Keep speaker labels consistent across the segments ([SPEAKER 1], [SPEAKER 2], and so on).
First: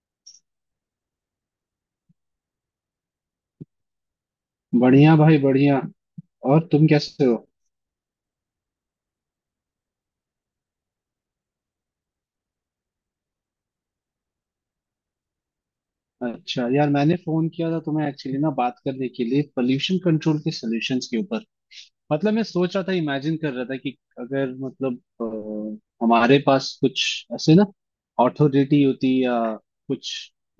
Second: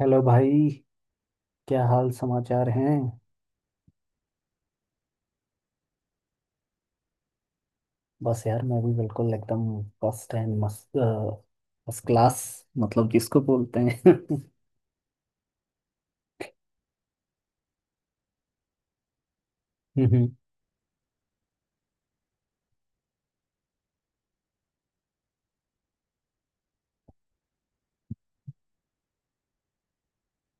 [SPEAKER 1] Hello भाई। क्या हाल समाचार हैं?
[SPEAKER 2] बढ़िया भाई बढ़िया। और तुम कैसे हो?
[SPEAKER 1] बस यार, मैं भी बिल्कुल एकदम फर्स्ट एंड मस्त, फर्स्ट क्लास, मतलब जिसको बोलते हैं।
[SPEAKER 2] अच्छा यार, मैंने फोन किया था तुम्हें एक्चुअली ना, बात करने के लिए पोल्यूशन
[SPEAKER 1] हम्म,
[SPEAKER 2] कंट्रोल के सॉल्यूशंस के ऊपर। मतलब मैं सोच रहा था, इमेजिन कर रहा था कि अगर मतलब हमारे पास कुछ ऐसे ना अथॉरिटी होती या कुछ,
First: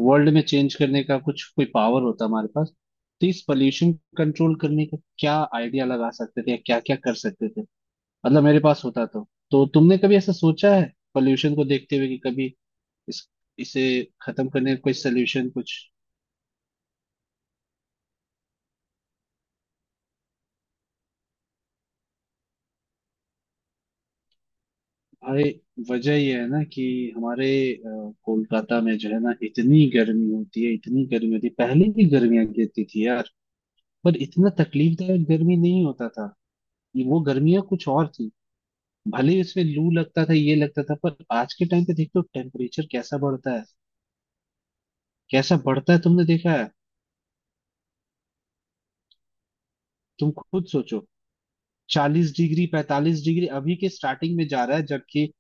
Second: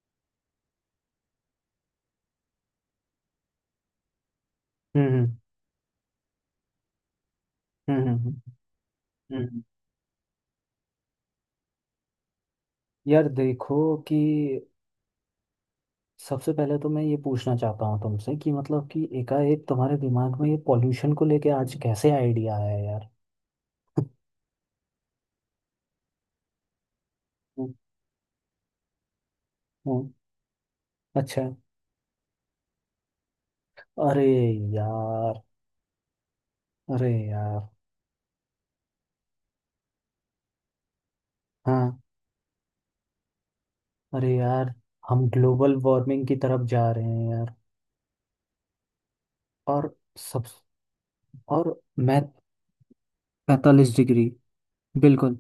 [SPEAKER 2] वर्ल्ड में चेंज करने का कुछ कोई पावर होता हमारे पास, तो इस पोल्यूशन कंट्रोल करने का क्या
[SPEAKER 1] हम्म,
[SPEAKER 2] आइडिया लगा सकते थे, या क्या क्या कर सकते थे?
[SPEAKER 1] हम्म,
[SPEAKER 2] मतलब मेरे पास होता तो
[SPEAKER 1] हम्म।
[SPEAKER 2] तो तुमने कभी ऐसा सोचा है पोल्यूशन को देखते हुए कि कभी
[SPEAKER 1] यार
[SPEAKER 2] इस इसे
[SPEAKER 1] देखो, कि
[SPEAKER 2] खत्म करने का कोई सलूशन कुछ?
[SPEAKER 1] सबसे पहले तो मैं ये पूछना चाहता हूँ तुमसे कि मतलब कि एकाएक तुम्हारे दिमाग में ये पॉल्यूशन को लेके आज कैसे आइडिया आया यार?
[SPEAKER 2] भाई वजह यह है ना कि हमारे
[SPEAKER 1] हम्म,
[SPEAKER 2] कोलकाता में, जो है ना, इतनी
[SPEAKER 1] हम्म,
[SPEAKER 2] गर्मी होती है, इतनी गर्मी
[SPEAKER 1] अच्छा।
[SPEAKER 2] होती है। पहले भी गर्मियां गिरती थी यार, पर
[SPEAKER 1] अरे
[SPEAKER 2] इतना तकलीफदायक
[SPEAKER 1] यार,
[SPEAKER 2] गर्मी नहीं होता था। ये
[SPEAKER 1] अरे
[SPEAKER 2] वो गर्मियां
[SPEAKER 1] यार,
[SPEAKER 2] कुछ और थी। भले ही उसमें लू लगता था ये लगता था, पर आज के टाइम
[SPEAKER 1] हाँ,
[SPEAKER 2] पे देखते हो टेम्परेचर कैसा बढ़ता है,
[SPEAKER 1] अरे यार, हम
[SPEAKER 2] कैसा
[SPEAKER 1] ग्लोबल
[SPEAKER 2] बढ़ता है, तुमने
[SPEAKER 1] वार्मिंग की
[SPEAKER 2] देखा
[SPEAKER 1] तरफ
[SPEAKER 2] है?
[SPEAKER 1] जा रहे हैं, और
[SPEAKER 2] तुम
[SPEAKER 1] सब।
[SPEAKER 2] खुद सोचो,
[SPEAKER 1] और मैथ,
[SPEAKER 2] 40 डिग्री 45 डिग्री अभी के
[SPEAKER 1] 45 डिग्री,
[SPEAKER 2] स्टार्टिंग में जा रहा है, जबकि
[SPEAKER 1] बिल्कुल,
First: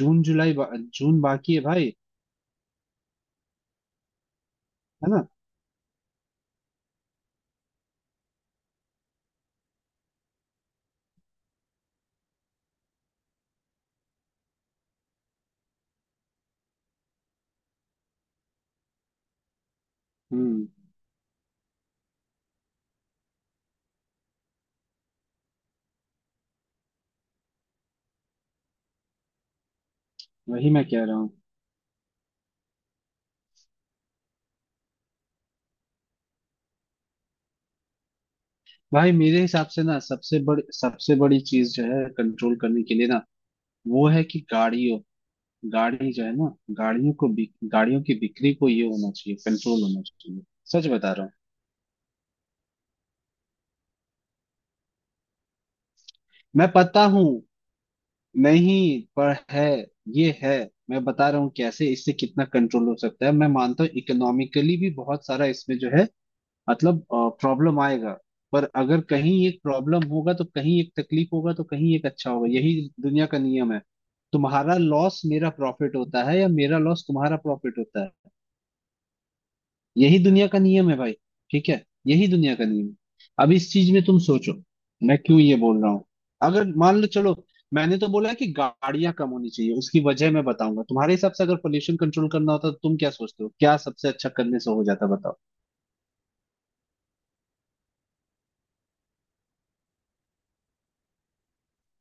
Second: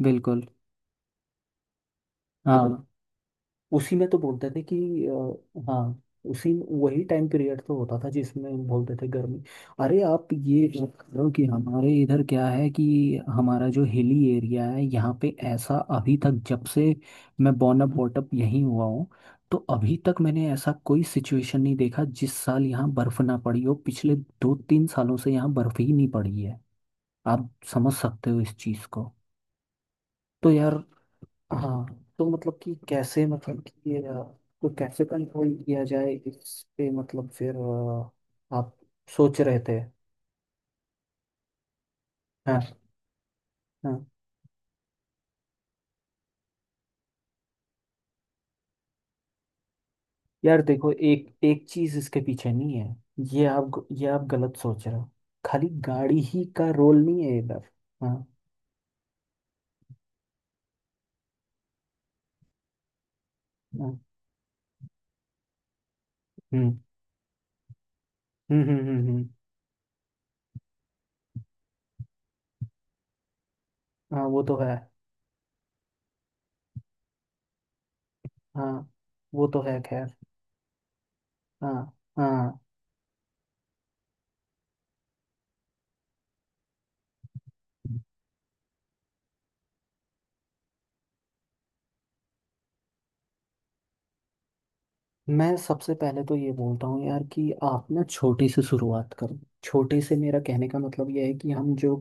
[SPEAKER 2] जून
[SPEAKER 1] बिल्कुल।
[SPEAKER 2] जुलाई जून बाकी है भाई।
[SPEAKER 1] हाँ, उसी में तो बोलते थे कि
[SPEAKER 2] है ना?
[SPEAKER 1] हाँ, उसी वही टाइम पीरियड तो होता था जिसमें बोलते थे गर्मी। अरे आप ये चेक करो कि हमारे इधर क्या है, कि हमारा जो हिली एरिया है, यहाँ पे ऐसा अभी तक, जब से मैं बॉर्न अप बॉट अप यहीं हुआ हूँ, तो अभी तक मैंने
[SPEAKER 2] हम्म।
[SPEAKER 1] ऐसा कोई सिचुएशन नहीं देखा जिस साल यहाँ बर्फ ना पड़ी हो। पिछले 2-3 सालों से यहाँ बर्फ ही नहीं पड़ी है। आप समझ सकते हो इस चीज को। तो
[SPEAKER 2] वही
[SPEAKER 1] यार,
[SPEAKER 2] मैं कह रहा हूँ।
[SPEAKER 1] हाँ, तो मतलब कि कैसे मतलब कि ये अ, तो कैसे कंट्रोल किया जाए इस पे, मतलब फिर आप
[SPEAKER 2] भाई मेरे
[SPEAKER 1] सोच रहे
[SPEAKER 2] हिसाब
[SPEAKER 1] थे?
[SPEAKER 2] से ना, सबसे बड़ी चीज जो है कंट्रोल
[SPEAKER 1] हाँ,
[SPEAKER 2] करने के लिए ना,
[SPEAKER 1] हाँ,
[SPEAKER 2] वो है कि गाड़ियों गाड़ी जो है ना, गाड़ियों की बिक्री को, ये होना चाहिए, कंट्रोल होना चाहिए।
[SPEAKER 1] यार
[SPEAKER 2] सच
[SPEAKER 1] देखो
[SPEAKER 2] बता रहा हूँ।
[SPEAKER 1] एक एक चीज इसके पीछे नहीं है। ये आप गलत सोच रहे हो। खाली गाड़ी ही
[SPEAKER 2] मैं
[SPEAKER 1] का रोल
[SPEAKER 2] पता
[SPEAKER 1] नहीं
[SPEAKER 2] हूँ।
[SPEAKER 1] है इधर। हाँ,
[SPEAKER 2] नहीं पर है, ये है। मैं बता रहा हूँ कैसे इससे कितना कंट्रोल हो सकता है। मैं मानता हूँ
[SPEAKER 1] हाँ,
[SPEAKER 2] इकोनॉमिकली भी बहुत सारा इसमें जो है,
[SPEAKER 1] हम्म,
[SPEAKER 2] मतलब प्रॉब्लम आएगा।
[SPEAKER 1] हम्म,
[SPEAKER 2] पर
[SPEAKER 1] हम्म,
[SPEAKER 2] अगर
[SPEAKER 1] हम्म,
[SPEAKER 2] कहीं एक प्रॉब्लम होगा तो कहीं एक तकलीफ होगा, तो कहीं एक अच्छा होगा। यही दुनिया का नियम है।
[SPEAKER 1] हाँ वो तो है।
[SPEAKER 2] तुम्हारा लॉस मेरा प्रॉफिट होता है, या मेरा लॉस तुम्हारा प्रॉफिट होता है।
[SPEAKER 1] हाँ वो तो है खैर।
[SPEAKER 2] यही दुनिया का नियम है भाई। ठीक
[SPEAKER 1] हाँ,
[SPEAKER 2] है, यही दुनिया
[SPEAKER 1] हाँ,
[SPEAKER 2] का नियम है। अब इस चीज में तुम सोचो, मैं क्यों ये बोल रहा हूँ। अगर मान लो चलो, मैंने तो बोला है कि गाड़ियां कम होनी चाहिए, उसकी वजह मैं बताऊंगा। तुम्हारे हिसाब से अगर पोल्यूशन कंट्रोल करना होता तो तुम क्या सोचते हो, क्या सबसे अच्छा करने से हो जाता, बताओ?
[SPEAKER 1] मैं सबसे पहले तो ये बोलता हूँ यार कि आप ना छोटे से शुरुआत करो। छोटे से मेरा कहने का मतलब यह है कि हम जो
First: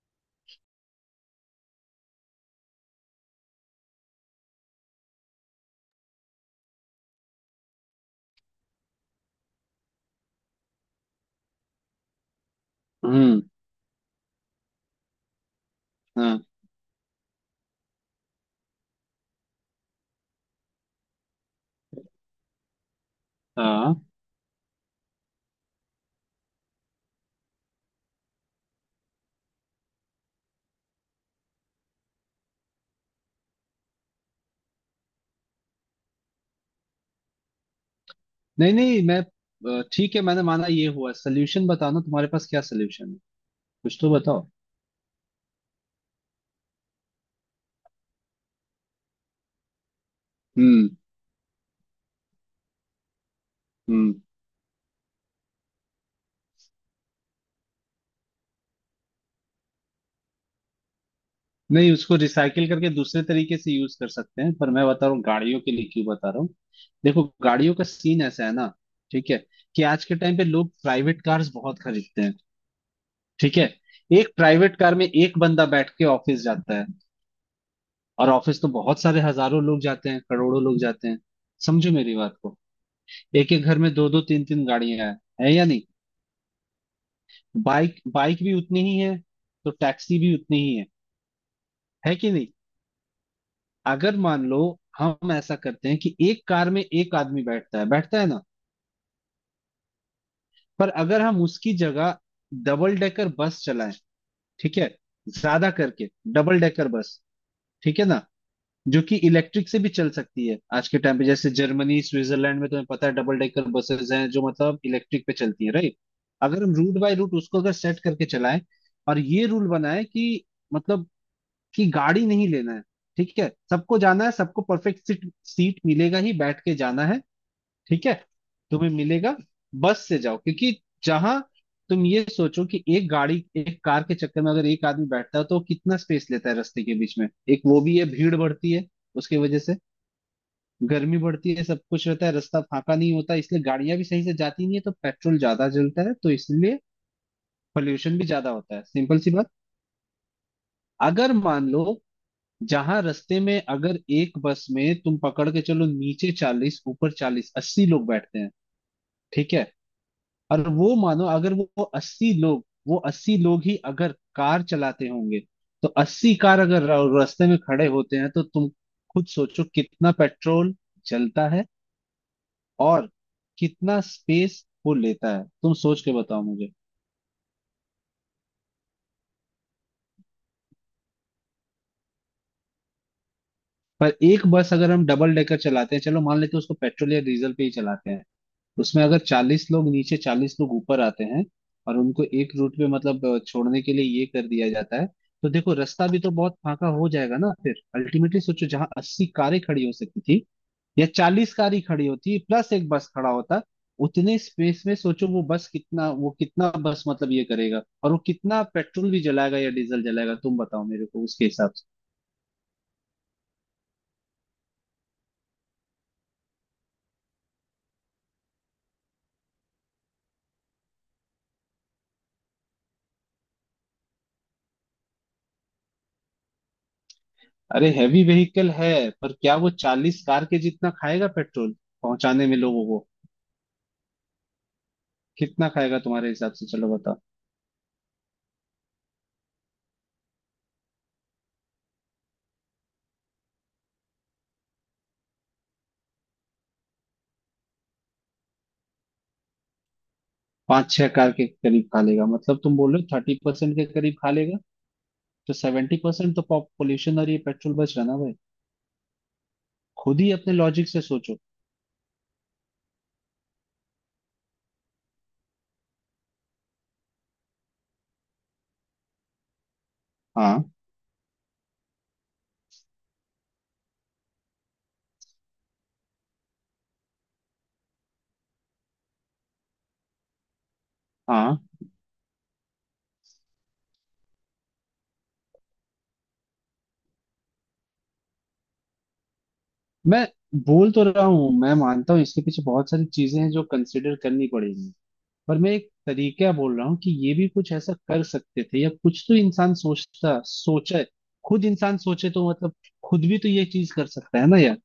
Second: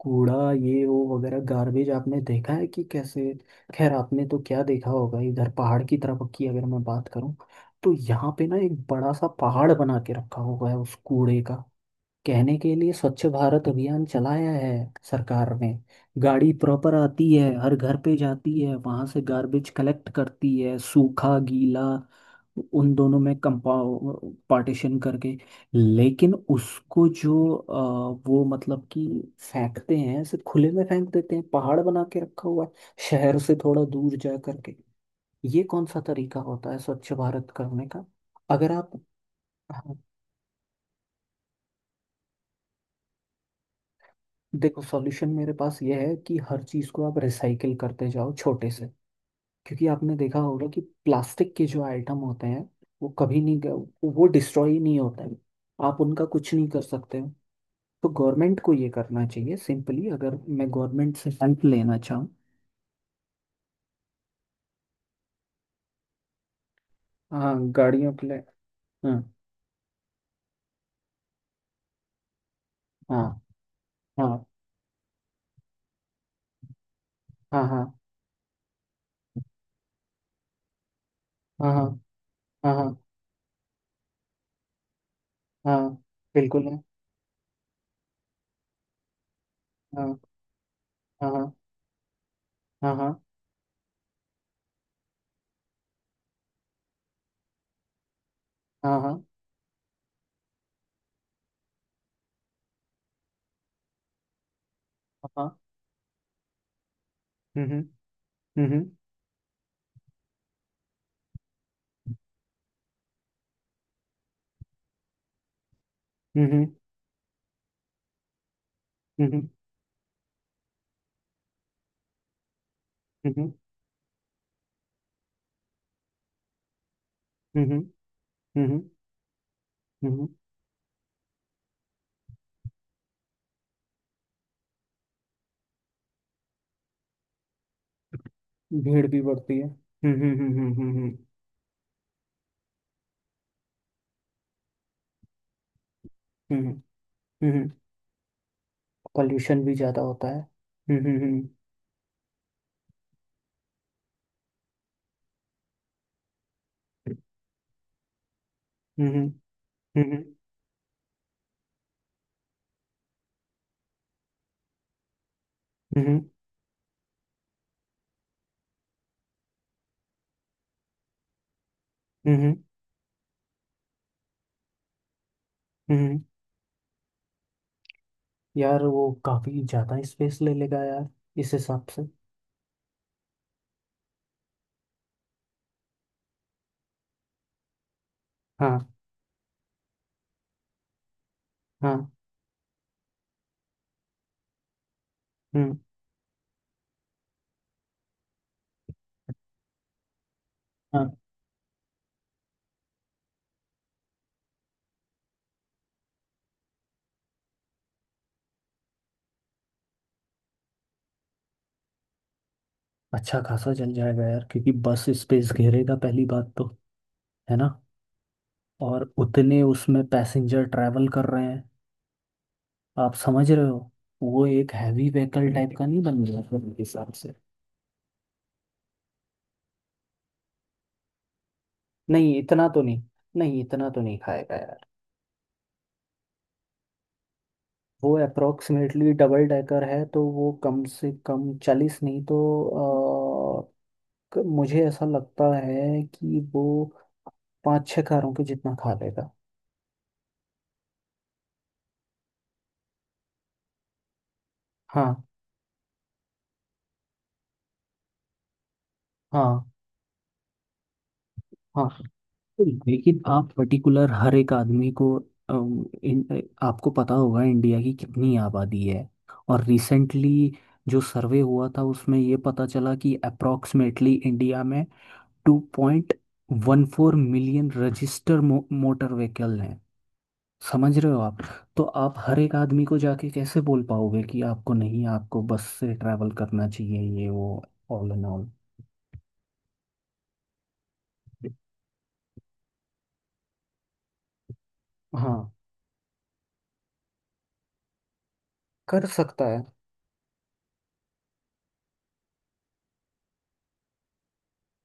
[SPEAKER 1] कूड़ा, ये वो वगैरह गार्बेज, आपने देखा है कि कैसे। खैर, आपने तो क्या देखा होगा, इधर पहाड़ की तरफ की अगर मैं बात करूँ, तो यहाँ पे ना एक बड़ा सा पहाड़ बना के रखा हुआ है उस कूड़े का। कहने के लिए स्वच्छ
[SPEAKER 2] हम्म।
[SPEAKER 1] भारत अभियान चलाया है सरकार ने।
[SPEAKER 2] हाँ।
[SPEAKER 1] गाड़ी प्रॉपर आती है हर घर पे, जाती है वहां से गार्बेज कलेक्ट करती है, सूखा गीला उन दोनों में
[SPEAKER 2] हाँ।
[SPEAKER 1] कंपाउ पार्टीशन करके। लेकिन उसको जो वो, मतलब कि फेंकते हैं ऐसे खुले में फेंक देते हैं। पहाड़ बना के रखा हुआ है शहर से थोड़ा दूर जा करके। ये कौन सा तरीका होता है स्वच्छ भारत करने का? अगर
[SPEAKER 2] नहीं
[SPEAKER 1] आप
[SPEAKER 2] नहीं, मैं ठीक है, मैंने माना ये हुआ, सोल्यूशन बताना, तुम्हारे पास क्या सोल्यूशन है? कुछ तो बताओ।
[SPEAKER 1] देखो, सॉल्यूशन मेरे पास यह है कि हर चीज़ को आप रिसाइकिल करते जाओ, छोटे से। क्योंकि आपने देखा होगा कि
[SPEAKER 2] हम्म।
[SPEAKER 1] प्लास्टिक के जो आइटम होते हैं, वो कभी नहीं ग-
[SPEAKER 2] हम्म।
[SPEAKER 1] वो डिस्ट्रॉय नहीं होते हैं। आप उनका कुछ नहीं कर सकते हो। तो गवर्नमेंट को ये करना चाहिए सिंपली, अगर मैं गवर्नमेंट से हेल्प
[SPEAKER 2] नहीं,
[SPEAKER 1] लेना
[SPEAKER 2] उसको
[SPEAKER 1] चाहूँ।
[SPEAKER 2] रिसाइकिल करके दूसरे तरीके से यूज कर सकते हैं, पर मैं बता रहा हूँ गाड़ियों के लिए क्यों बता रहा हूँ। देखो
[SPEAKER 1] हाँ,
[SPEAKER 2] गाड़ियों का
[SPEAKER 1] गाड़ियों
[SPEAKER 2] सीन
[SPEAKER 1] के लिए,
[SPEAKER 2] ऐसा है ना,
[SPEAKER 1] हाँ,
[SPEAKER 2] ठीक है, कि आज के टाइम पे लोग प्राइवेट कार्स बहुत खरीदते हैं।
[SPEAKER 1] हाँ,
[SPEAKER 2] ठीक है। एक
[SPEAKER 1] हाँ,
[SPEAKER 2] प्राइवेट कार में एक बंदा बैठ के ऑफिस जाता है,
[SPEAKER 1] हाँ, हाँ,
[SPEAKER 2] और ऑफिस तो बहुत सारे, हजारों लोग जाते हैं, करोड़ों लोग जाते हैं।
[SPEAKER 1] हाँ, हाँ,
[SPEAKER 2] समझो मेरी बात को।
[SPEAKER 1] हाँ, हाँ,
[SPEAKER 2] एक एक घर में दो दो तीन तीन गाड़ियां हैं, है या नहीं?
[SPEAKER 1] हाँ, बिल्कुल है।
[SPEAKER 2] बाइक बाइक भी उतनी ही है, तो
[SPEAKER 1] हाँ,
[SPEAKER 2] टैक्सी भी उतनी ही है
[SPEAKER 1] हाँ, हाँ,
[SPEAKER 2] है कि नहीं?
[SPEAKER 1] हाँ, हाँ,
[SPEAKER 2] अगर मान लो हम ऐसा करते हैं कि एक कार में एक आदमी बैठता है, बैठता है ना,
[SPEAKER 1] हाँ, हाँ,
[SPEAKER 2] पर अगर हम उसकी जगह डबल डेकर बस चलाएं, ठीक है,
[SPEAKER 1] हाँ,
[SPEAKER 2] ज्यादा करके डबल डेकर बस,
[SPEAKER 1] हम्म, हम्म,
[SPEAKER 2] ठीक है ना,
[SPEAKER 1] हम्म,
[SPEAKER 2] जो कि इलेक्ट्रिक से भी चल सकती है आज के टाइम पे, जैसे जर्मनी स्विट्जरलैंड में तुम्हें पता है डबल डेकर बसेस हैं जो मतलब इलेक्ट्रिक पे चलती है, राइट। अगर
[SPEAKER 1] हम्म,
[SPEAKER 2] हम रूट बाय रूट उसको अगर सेट करके चलाएं, और
[SPEAKER 1] हम्म, हम्म,
[SPEAKER 2] ये रूल बनाए कि मतलब कि गाड़ी नहीं लेना है, ठीक है,
[SPEAKER 1] हम्म,
[SPEAKER 2] सबको जाना है, सबको परफेक्ट सीट सीट मिलेगा ही, बैठ के जाना है,
[SPEAKER 1] हम्म, हम्म।
[SPEAKER 2] ठीक है,
[SPEAKER 1] हम्म,
[SPEAKER 2] तुम्हें मिलेगा। बस से
[SPEAKER 1] हम्म,
[SPEAKER 2] जाओ, क्योंकि जहां, तुम ये सोचो कि एक गाड़ी, एक कार के चक्कर में अगर एक आदमी बैठता है, तो वो कितना स्पेस लेता है रास्ते के बीच में। एक वो भी है, भीड़ बढ़ती है,
[SPEAKER 1] भीड़ भी
[SPEAKER 2] उसकी
[SPEAKER 1] बढ़ती
[SPEAKER 2] वजह
[SPEAKER 1] है।
[SPEAKER 2] से
[SPEAKER 1] हम्म, हम्म, हम्म, हम्म,
[SPEAKER 2] गर्मी बढ़ती है, सब कुछ रहता है, रास्ता फाका नहीं होता, इसलिए गाड़ियां भी सही से जाती नहीं है, तो पेट्रोल ज्यादा जलता है, तो
[SPEAKER 1] हम्म,
[SPEAKER 2] इसलिए
[SPEAKER 1] हम्म, हम्म।
[SPEAKER 2] पोल्यूशन भी ज्यादा होता है, सिंपल सी बात।
[SPEAKER 1] पॉल्यूशन भी ज़्यादा होता है। हम्म,
[SPEAKER 2] अगर
[SPEAKER 1] हम्म,
[SPEAKER 2] मान लो, जहां रास्ते में अगर एक बस में तुम पकड़ के चलो, नीचे 40 ऊपर 40, 80 लोग बैठते हैं,
[SPEAKER 1] हम्म, हम्म,
[SPEAKER 2] ठीक है,
[SPEAKER 1] हम्म,
[SPEAKER 2] और वो मानो अगर वो 80 लोग, वो 80 लोग ही अगर कार चलाते होंगे, तो
[SPEAKER 1] हम्म, हम्म, हम्म,
[SPEAKER 2] 80 कार अगर रास्ते में खड़े होते हैं, तो तुम खुद सोचो कितना पेट्रोल जलता है,
[SPEAKER 1] हम्म, हम्म,
[SPEAKER 2] और कितना स्पेस वो लेता है, तुम
[SPEAKER 1] हम्म,
[SPEAKER 2] सोच के
[SPEAKER 1] हम्म।
[SPEAKER 2] बताओ मुझे।
[SPEAKER 1] यार वो काफ़ी ज़्यादा स्पेस ले लेगा यार, इस हिसाब से।
[SPEAKER 2] पर एक बस अगर हम डबल डेकर चलाते हैं, चलो मान लेते हैं उसको पेट्रोल या डीजल पे ही चलाते हैं,
[SPEAKER 1] हाँ,
[SPEAKER 2] उसमें अगर 40 लोग नीचे 40 लोग ऊपर आते हैं,
[SPEAKER 1] हाँ,
[SPEAKER 2] और उनको एक रूट पे मतलब छोड़ने के लिए ये कर दिया जाता है, तो देखो
[SPEAKER 1] हम्म,
[SPEAKER 2] रास्ता भी तो बहुत फाका हो जाएगा ना, फिर अल्टीमेटली सोचो जहाँ 80 कारें खड़ी हो सकती थी, या
[SPEAKER 1] हाँ।
[SPEAKER 2] 40 कारें खड़ी होती, प्लस एक बस खड़ा होता, उतने स्पेस में सोचो वो बस कितना, वो कितना बस मतलब ये करेगा, और वो कितना पेट्रोल भी जलाएगा या डीजल जलाएगा, तुम बताओ मेरे को उसके हिसाब से।
[SPEAKER 1] अच्छा खासा जल जाएगा यार, क्योंकि बस स्पेस घेरेगा पहली बात तो, है ना? और उतने उसमें पैसेंजर ट्रैवल कर रहे हैं। आप समझ रहे हो? वो एक हैवी व्हीकल टाइप का नहीं बन गया फिर मेरे हिसाब से?
[SPEAKER 2] अरे हैवी व्हीकल है, पर क्या वो 40 कार के जितना खाएगा पेट्रोल,
[SPEAKER 1] नहीं
[SPEAKER 2] पहुंचाने में
[SPEAKER 1] इतना तो
[SPEAKER 2] लोगों
[SPEAKER 1] नहीं
[SPEAKER 2] को?
[SPEAKER 1] नहीं इतना तो नहीं खाएगा यार।
[SPEAKER 2] कितना खाएगा तुम्हारे हिसाब से, चलो बताओ।
[SPEAKER 1] वो अप्रोक्सीमेटली डबल डेकर है, तो वो कम से कम 40, नहीं तो अ, मुझे ऐसा लगता है कि वो पाँच छः कारों के जितना खा लेगा।
[SPEAKER 2] पाँच छह कार के करीब खा लेगा, मतलब तुम बोल रहे हो 30% के करीब खा लेगा,
[SPEAKER 1] हाँ,
[SPEAKER 2] तो 70% तो पॉल्यूशन और ये पेट्रोल बच रहा ना भाई।
[SPEAKER 1] हाँ,
[SPEAKER 2] खुद ही अपने लॉजिक से सोचो।
[SPEAKER 1] हाँ, लेकिन आप पर्टिकुलर हर एक आदमी को, आपको पता होगा इंडिया की कितनी आबादी है। और रिसेंटली
[SPEAKER 2] हाँ।
[SPEAKER 1] जो सर्वे हुआ था उसमें ये पता चला कि अप्रोक्सीमेटली इंडिया में 2.14 मिलियन रजिस्टर मोटर व्हीकल हैं। समझ रहे हो आप?
[SPEAKER 2] हाँ।
[SPEAKER 1] तो आप हर एक आदमी को जाके कैसे बोल पाओगे कि आपको नहीं, आपको बस से ट्रैवल करना चाहिए, ये वो, ऑल एंड ऑल।
[SPEAKER 2] मैं बोल तो रहा हूँ, मैं मानता हूँ इसके पीछे बहुत सारी चीजें हैं जो कंसिडर करनी पड़ेगी,
[SPEAKER 1] हाँ,
[SPEAKER 2] पर मैं एक तरीका बोल रहा हूँ कि ये भी कुछ ऐसा कर सकते थे, या
[SPEAKER 1] कर
[SPEAKER 2] कुछ तो
[SPEAKER 1] सकता है।
[SPEAKER 2] इंसान सोचता सोचे, खुद इंसान सोचे तो मतलब, खुद भी तो ये चीज कर सकता है ना यार।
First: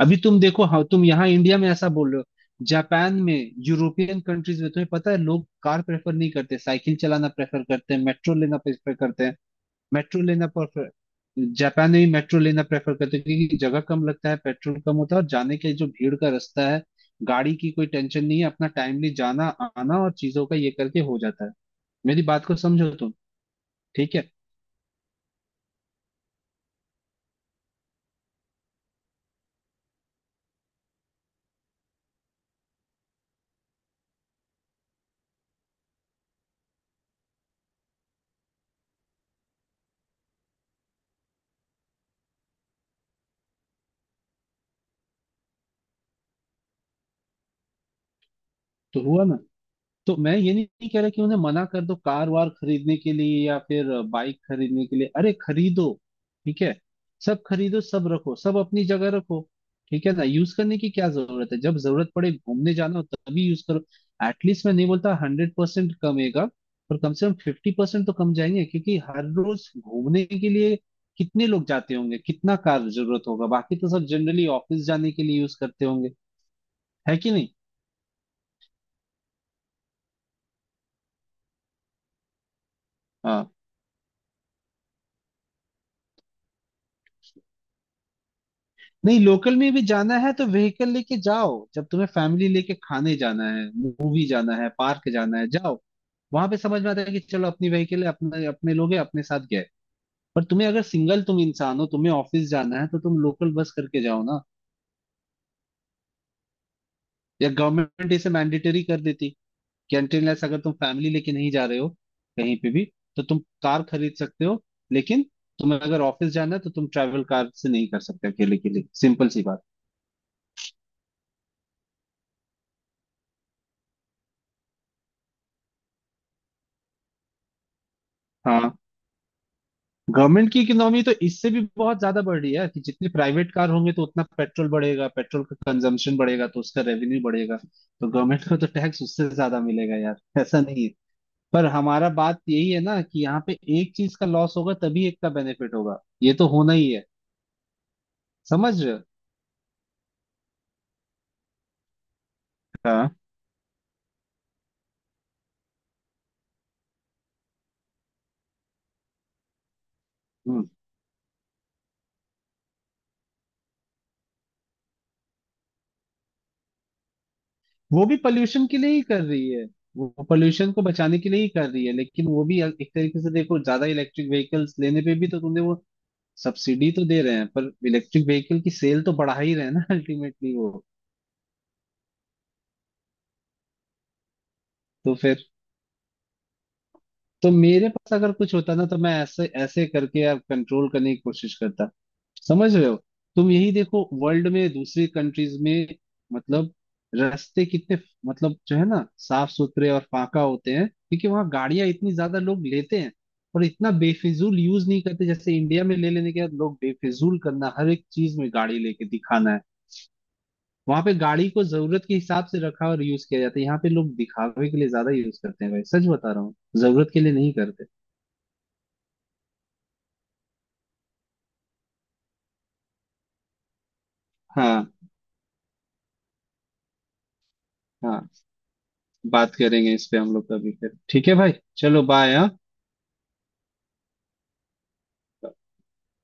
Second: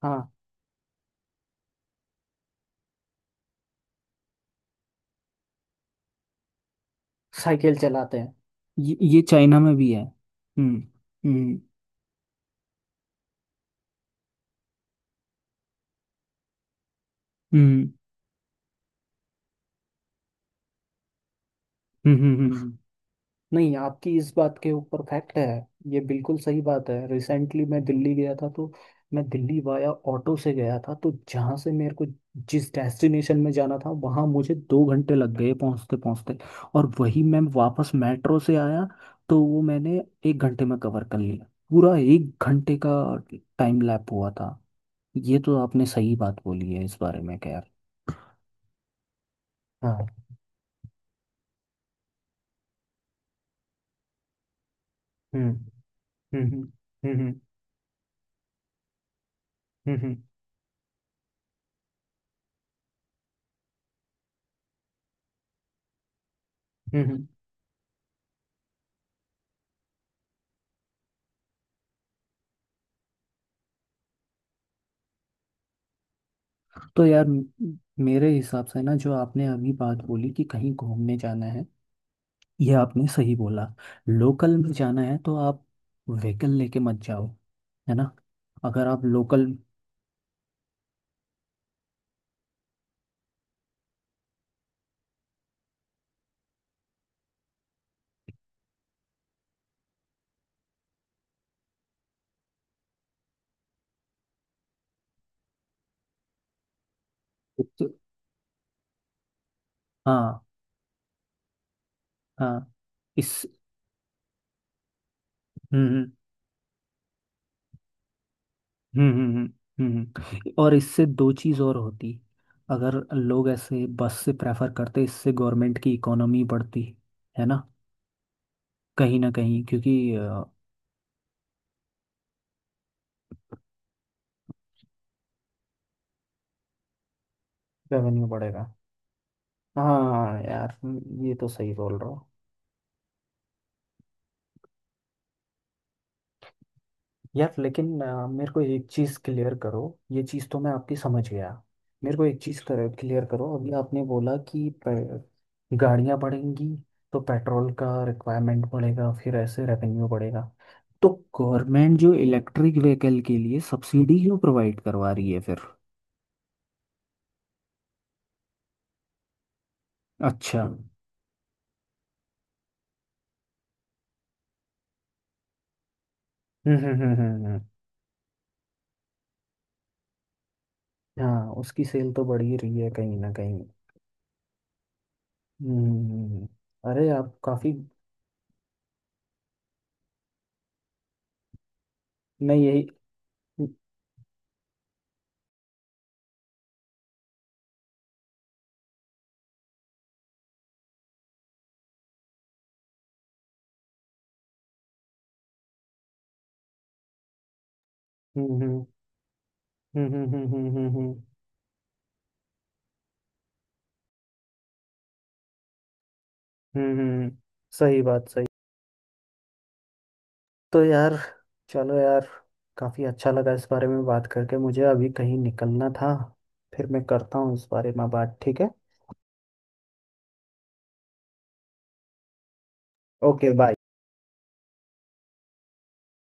[SPEAKER 2] अभी
[SPEAKER 1] हाँ,
[SPEAKER 2] तुम देखो, हाँ तुम यहाँ इंडिया में ऐसा बोल रहे हो, जापान में, यूरोपियन कंट्रीज में तुम्हें पता है लोग कार प्रेफर नहीं करते, साइकिल चलाना प्रेफर
[SPEAKER 1] साइकिल
[SPEAKER 2] करते हैं,
[SPEAKER 1] चलाते हैं।
[SPEAKER 2] मेट्रो लेना प्रेफर
[SPEAKER 1] ये
[SPEAKER 2] करते हैं,
[SPEAKER 1] चाइना में भी है।
[SPEAKER 2] मेट्रो लेना
[SPEAKER 1] हम्म,
[SPEAKER 2] प्रेफर।
[SPEAKER 1] हम्म,
[SPEAKER 2] जापान में भी मेट्रो लेना प्रेफर करते हैं, क्योंकि जगह कम लगता है, पेट्रोल कम होता है, और जाने के जो भीड़ का रास्ता है, गाड़ी की कोई
[SPEAKER 1] हम्म,
[SPEAKER 2] टेंशन नहीं है, अपना टाइमली जाना आना और चीजों का ये करके हो जाता है।
[SPEAKER 1] हम्म,
[SPEAKER 2] मेरी
[SPEAKER 1] हम्म,
[SPEAKER 2] बात को
[SPEAKER 1] हम्म।
[SPEAKER 2] समझो तुम,
[SPEAKER 1] नहीं, आपकी
[SPEAKER 2] ठीक है?
[SPEAKER 1] इस बात के ऊपर फैक्ट है। ये बिल्कुल सही बात है। रिसेंटली मैं दिल्ली गया था, तो मैं दिल्ली वाया ऑटो से गया था। तो जहाँ से मेरे को जिस डेस्टिनेशन में जाना था, वहाँ मुझे 2 घंटे लग गए पहुँचते पहुँचते। और वही मैं वापस मेट्रो से आया, तो वो मैंने 1 घंटे में कवर कर लिया। पूरा एक घंटे का टाइम लैप हुआ था। ये तो आपने सही बात बोली है इस बारे में, खैर।
[SPEAKER 2] तो हुआ ना।
[SPEAKER 1] हाँ,
[SPEAKER 2] तो मैं ये नहीं नहीं कह रहा कि उन्हें मना कर दो कार वार खरीदने के लिए या फिर बाइक खरीदने के लिए, अरे
[SPEAKER 1] हम्म,
[SPEAKER 2] खरीदो,
[SPEAKER 1] हम्म,
[SPEAKER 2] ठीक है,
[SPEAKER 1] हम्म, हम्म,
[SPEAKER 2] सब खरीदो, सब रखो, सब अपनी जगह रखो,
[SPEAKER 1] हम्म,
[SPEAKER 2] ठीक है
[SPEAKER 1] हम्म,
[SPEAKER 2] ना, यूज करने की क्या जरूरत है? जब जरूरत पड़े घूमने जाना हो तभी यूज करो। एटलीस्ट मैं नहीं बोलता 100% कमेगा, पर
[SPEAKER 1] हम्म,
[SPEAKER 2] कम
[SPEAKER 1] हम्म।
[SPEAKER 2] से कम 50% तो कम जाएंगे, क्योंकि हर रोज घूमने के लिए कितने लोग जाते होंगे, कितना कार जरूरत होगा, बाकी तो सब जनरली ऑफिस जाने के लिए यूज करते होंगे,
[SPEAKER 1] तो
[SPEAKER 2] है
[SPEAKER 1] यार
[SPEAKER 2] कि नहीं?
[SPEAKER 1] मेरे हिसाब से ना, जो आपने अभी बात बोली कि कहीं घूमने जाना है, ये आपने सही
[SPEAKER 2] हाँ।
[SPEAKER 1] बोला। लोकल में जाना है, तो आप व्हीकल लेके मत जाओ, है ना? अगर आप
[SPEAKER 2] नहीं,
[SPEAKER 1] लोकल
[SPEAKER 2] लोकल में भी जाना है तो व्हीकल लेके जाओ, जब तुम्हें फैमिली लेके खाने जाना है, मूवी जाना है, पार्क जाना है, जाओ, वहां पे समझ में आता है कि चलो अपनी व्हीकल है, अपने अपने लोग हैं अपने साथ गए। पर तुम्हें अगर सिंगल तुम इंसान हो, तुम्हें ऑफिस जाना है, तो तुम लोकल बस करके जाओ ना, या
[SPEAKER 1] तो,
[SPEAKER 2] गवर्नमेंट इसे मैंडेटरी कर देती,
[SPEAKER 1] हाँ,
[SPEAKER 2] कैंटीनलेस अगर तुम फैमिली लेके नहीं जा रहे हो कहीं पे
[SPEAKER 1] हाँ,
[SPEAKER 2] भी, तो तुम
[SPEAKER 1] इस,
[SPEAKER 2] कार खरीद सकते हो, लेकिन तुम्हें
[SPEAKER 1] हम्म,
[SPEAKER 2] अगर
[SPEAKER 1] हम्म,
[SPEAKER 2] ऑफिस जाना है तो तुम ट्रैवल कार से नहीं कर सकते अकेले के लिए,
[SPEAKER 1] हम्म,
[SPEAKER 2] सिंपल
[SPEAKER 1] हम्म,
[SPEAKER 2] सी बात।
[SPEAKER 1] हम्म, और इससे दो चीज़ और होती। अगर लोग ऐसे बस से प्रेफर करते, इससे गवर्नमेंट की इकोनॉमी बढ़ती, है ना?
[SPEAKER 2] हाँ।
[SPEAKER 1] कहीं ना कहीं, क्योंकि
[SPEAKER 2] गवर्नमेंट की इकोनॉमी तो इससे भी बहुत ज्यादा बढ़ रही है कि जितने प्राइवेट कार होंगे तो उतना पेट्रोल बढ़ेगा, पेट्रोल का कंजम्पशन बढ़ेगा, तो उसका रेवेन्यू बढ़ेगा, तो
[SPEAKER 1] रेवेन्यू
[SPEAKER 2] गवर्नमेंट को
[SPEAKER 1] बढ़ेगा।
[SPEAKER 2] तो टैक्स उससे ज्यादा मिलेगा
[SPEAKER 1] हाँ
[SPEAKER 2] यार, ऐसा
[SPEAKER 1] यार,
[SPEAKER 2] नहीं है।
[SPEAKER 1] ये तो
[SPEAKER 2] पर
[SPEAKER 1] सही बोल रहा
[SPEAKER 2] हमारा
[SPEAKER 1] हो।
[SPEAKER 2] बात यही है ना कि यहाँ पे एक चीज का लॉस होगा तभी एक का बेनिफिट होगा, ये तो होना ही है,
[SPEAKER 1] यार लेकिन मेरे को
[SPEAKER 2] समझ
[SPEAKER 1] एक
[SPEAKER 2] रहे हो?
[SPEAKER 1] चीज़ क्लियर करो, ये चीज़ तो मैं आपकी समझ गया। मेरे को एक चीज़
[SPEAKER 2] हाँ।
[SPEAKER 1] क्लियर करो, अभी आपने बोला कि गाड़ियाँ बढ़ेंगी, तो पेट्रोल का रिक्वायरमेंट बढ़ेगा, फिर ऐसे रेवेन्यू बढ़ेगा।
[SPEAKER 2] हम्म।
[SPEAKER 1] तो गवर्नमेंट जो इलेक्ट्रिक व्हीकल के लिए सब्सिडी क्यों प्रोवाइड करवा रही है फिर?
[SPEAKER 2] वो भी पोल्यूशन के लिए ही कर रही है, वो
[SPEAKER 1] अच्छा,
[SPEAKER 2] पोल्यूशन को
[SPEAKER 1] हम्म,
[SPEAKER 2] बचाने के लिए ही कर रही है, लेकिन वो भी एक तरीके से देखो, ज्यादा इलेक्ट्रिक व्हीकल्स लेने पे भी तो तुमने वो
[SPEAKER 1] हम्म,
[SPEAKER 2] सब्सिडी
[SPEAKER 1] हम्म,
[SPEAKER 2] तो दे रहे
[SPEAKER 1] हम्म,
[SPEAKER 2] हैं, पर इलेक्ट्रिक व्हीकल की सेल तो बढ़ा ही रहे हैं ना अल्टीमेटली वो।
[SPEAKER 1] हाँ, उसकी सेल तो बढ़ ही रही है कहीं ना कहीं।
[SPEAKER 2] तो फिर।
[SPEAKER 1] हम्म, अरे आप
[SPEAKER 2] तो
[SPEAKER 1] काफ़ी,
[SPEAKER 2] मेरे पास अगर कुछ होता ना, तो मैं ऐसे ऐसे करके यार कंट्रोल करने की कोशिश करता,
[SPEAKER 1] मैं
[SPEAKER 2] समझ
[SPEAKER 1] यही,
[SPEAKER 2] रहे हो? तुम
[SPEAKER 1] हम्म,
[SPEAKER 2] यही देखो वर्ल्ड में दूसरी कंट्रीज में, मतलब रास्ते कितने मतलब जो है ना साफ सुथरे और फाका होते हैं, क्योंकि वहाँ गाड़ियां इतनी ज्यादा लोग लेते हैं और इतना बेफिजूल यूज नहीं करते, जैसे इंडिया में ले लेने के बाद लोग बेफिजूल करना हर एक चीज में गाड़ी
[SPEAKER 1] हम्म,
[SPEAKER 2] लेके दिखाना है।
[SPEAKER 1] हम्म, हम्म, हम्म, हम्म, हम्म,
[SPEAKER 2] वहां पे गाड़ी को जरूरत के हिसाब से रखा और यूज किया जाता है, यहाँ पे लोग दिखावे के लिए ज्यादा यूज करते हैं, भाई सच बता रहा हूँ,
[SPEAKER 1] हम्म,
[SPEAKER 2] जरूरत के लिए नहीं करते।
[SPEAKER 1] सही बात, सही। तो यार, चलो यार, काफ़ी अच्छा लगा इस बारे में बात करके। मुझे
[SPEAKER 2] हाँ।
[SPEAKER 1] अभी कहीं निकलना था, फिर मैं करता हूँ इस बारे में
[SPEAKER 2] हाँ।
[SPEAKER 1] बात, ठीक है?
[SPEAKER 2] बात करेंगे इस पे हम लोग कभी फिर, ठीक है भाई, चलो बाय, हाँ।
[SPEAKER 1] Okay bye.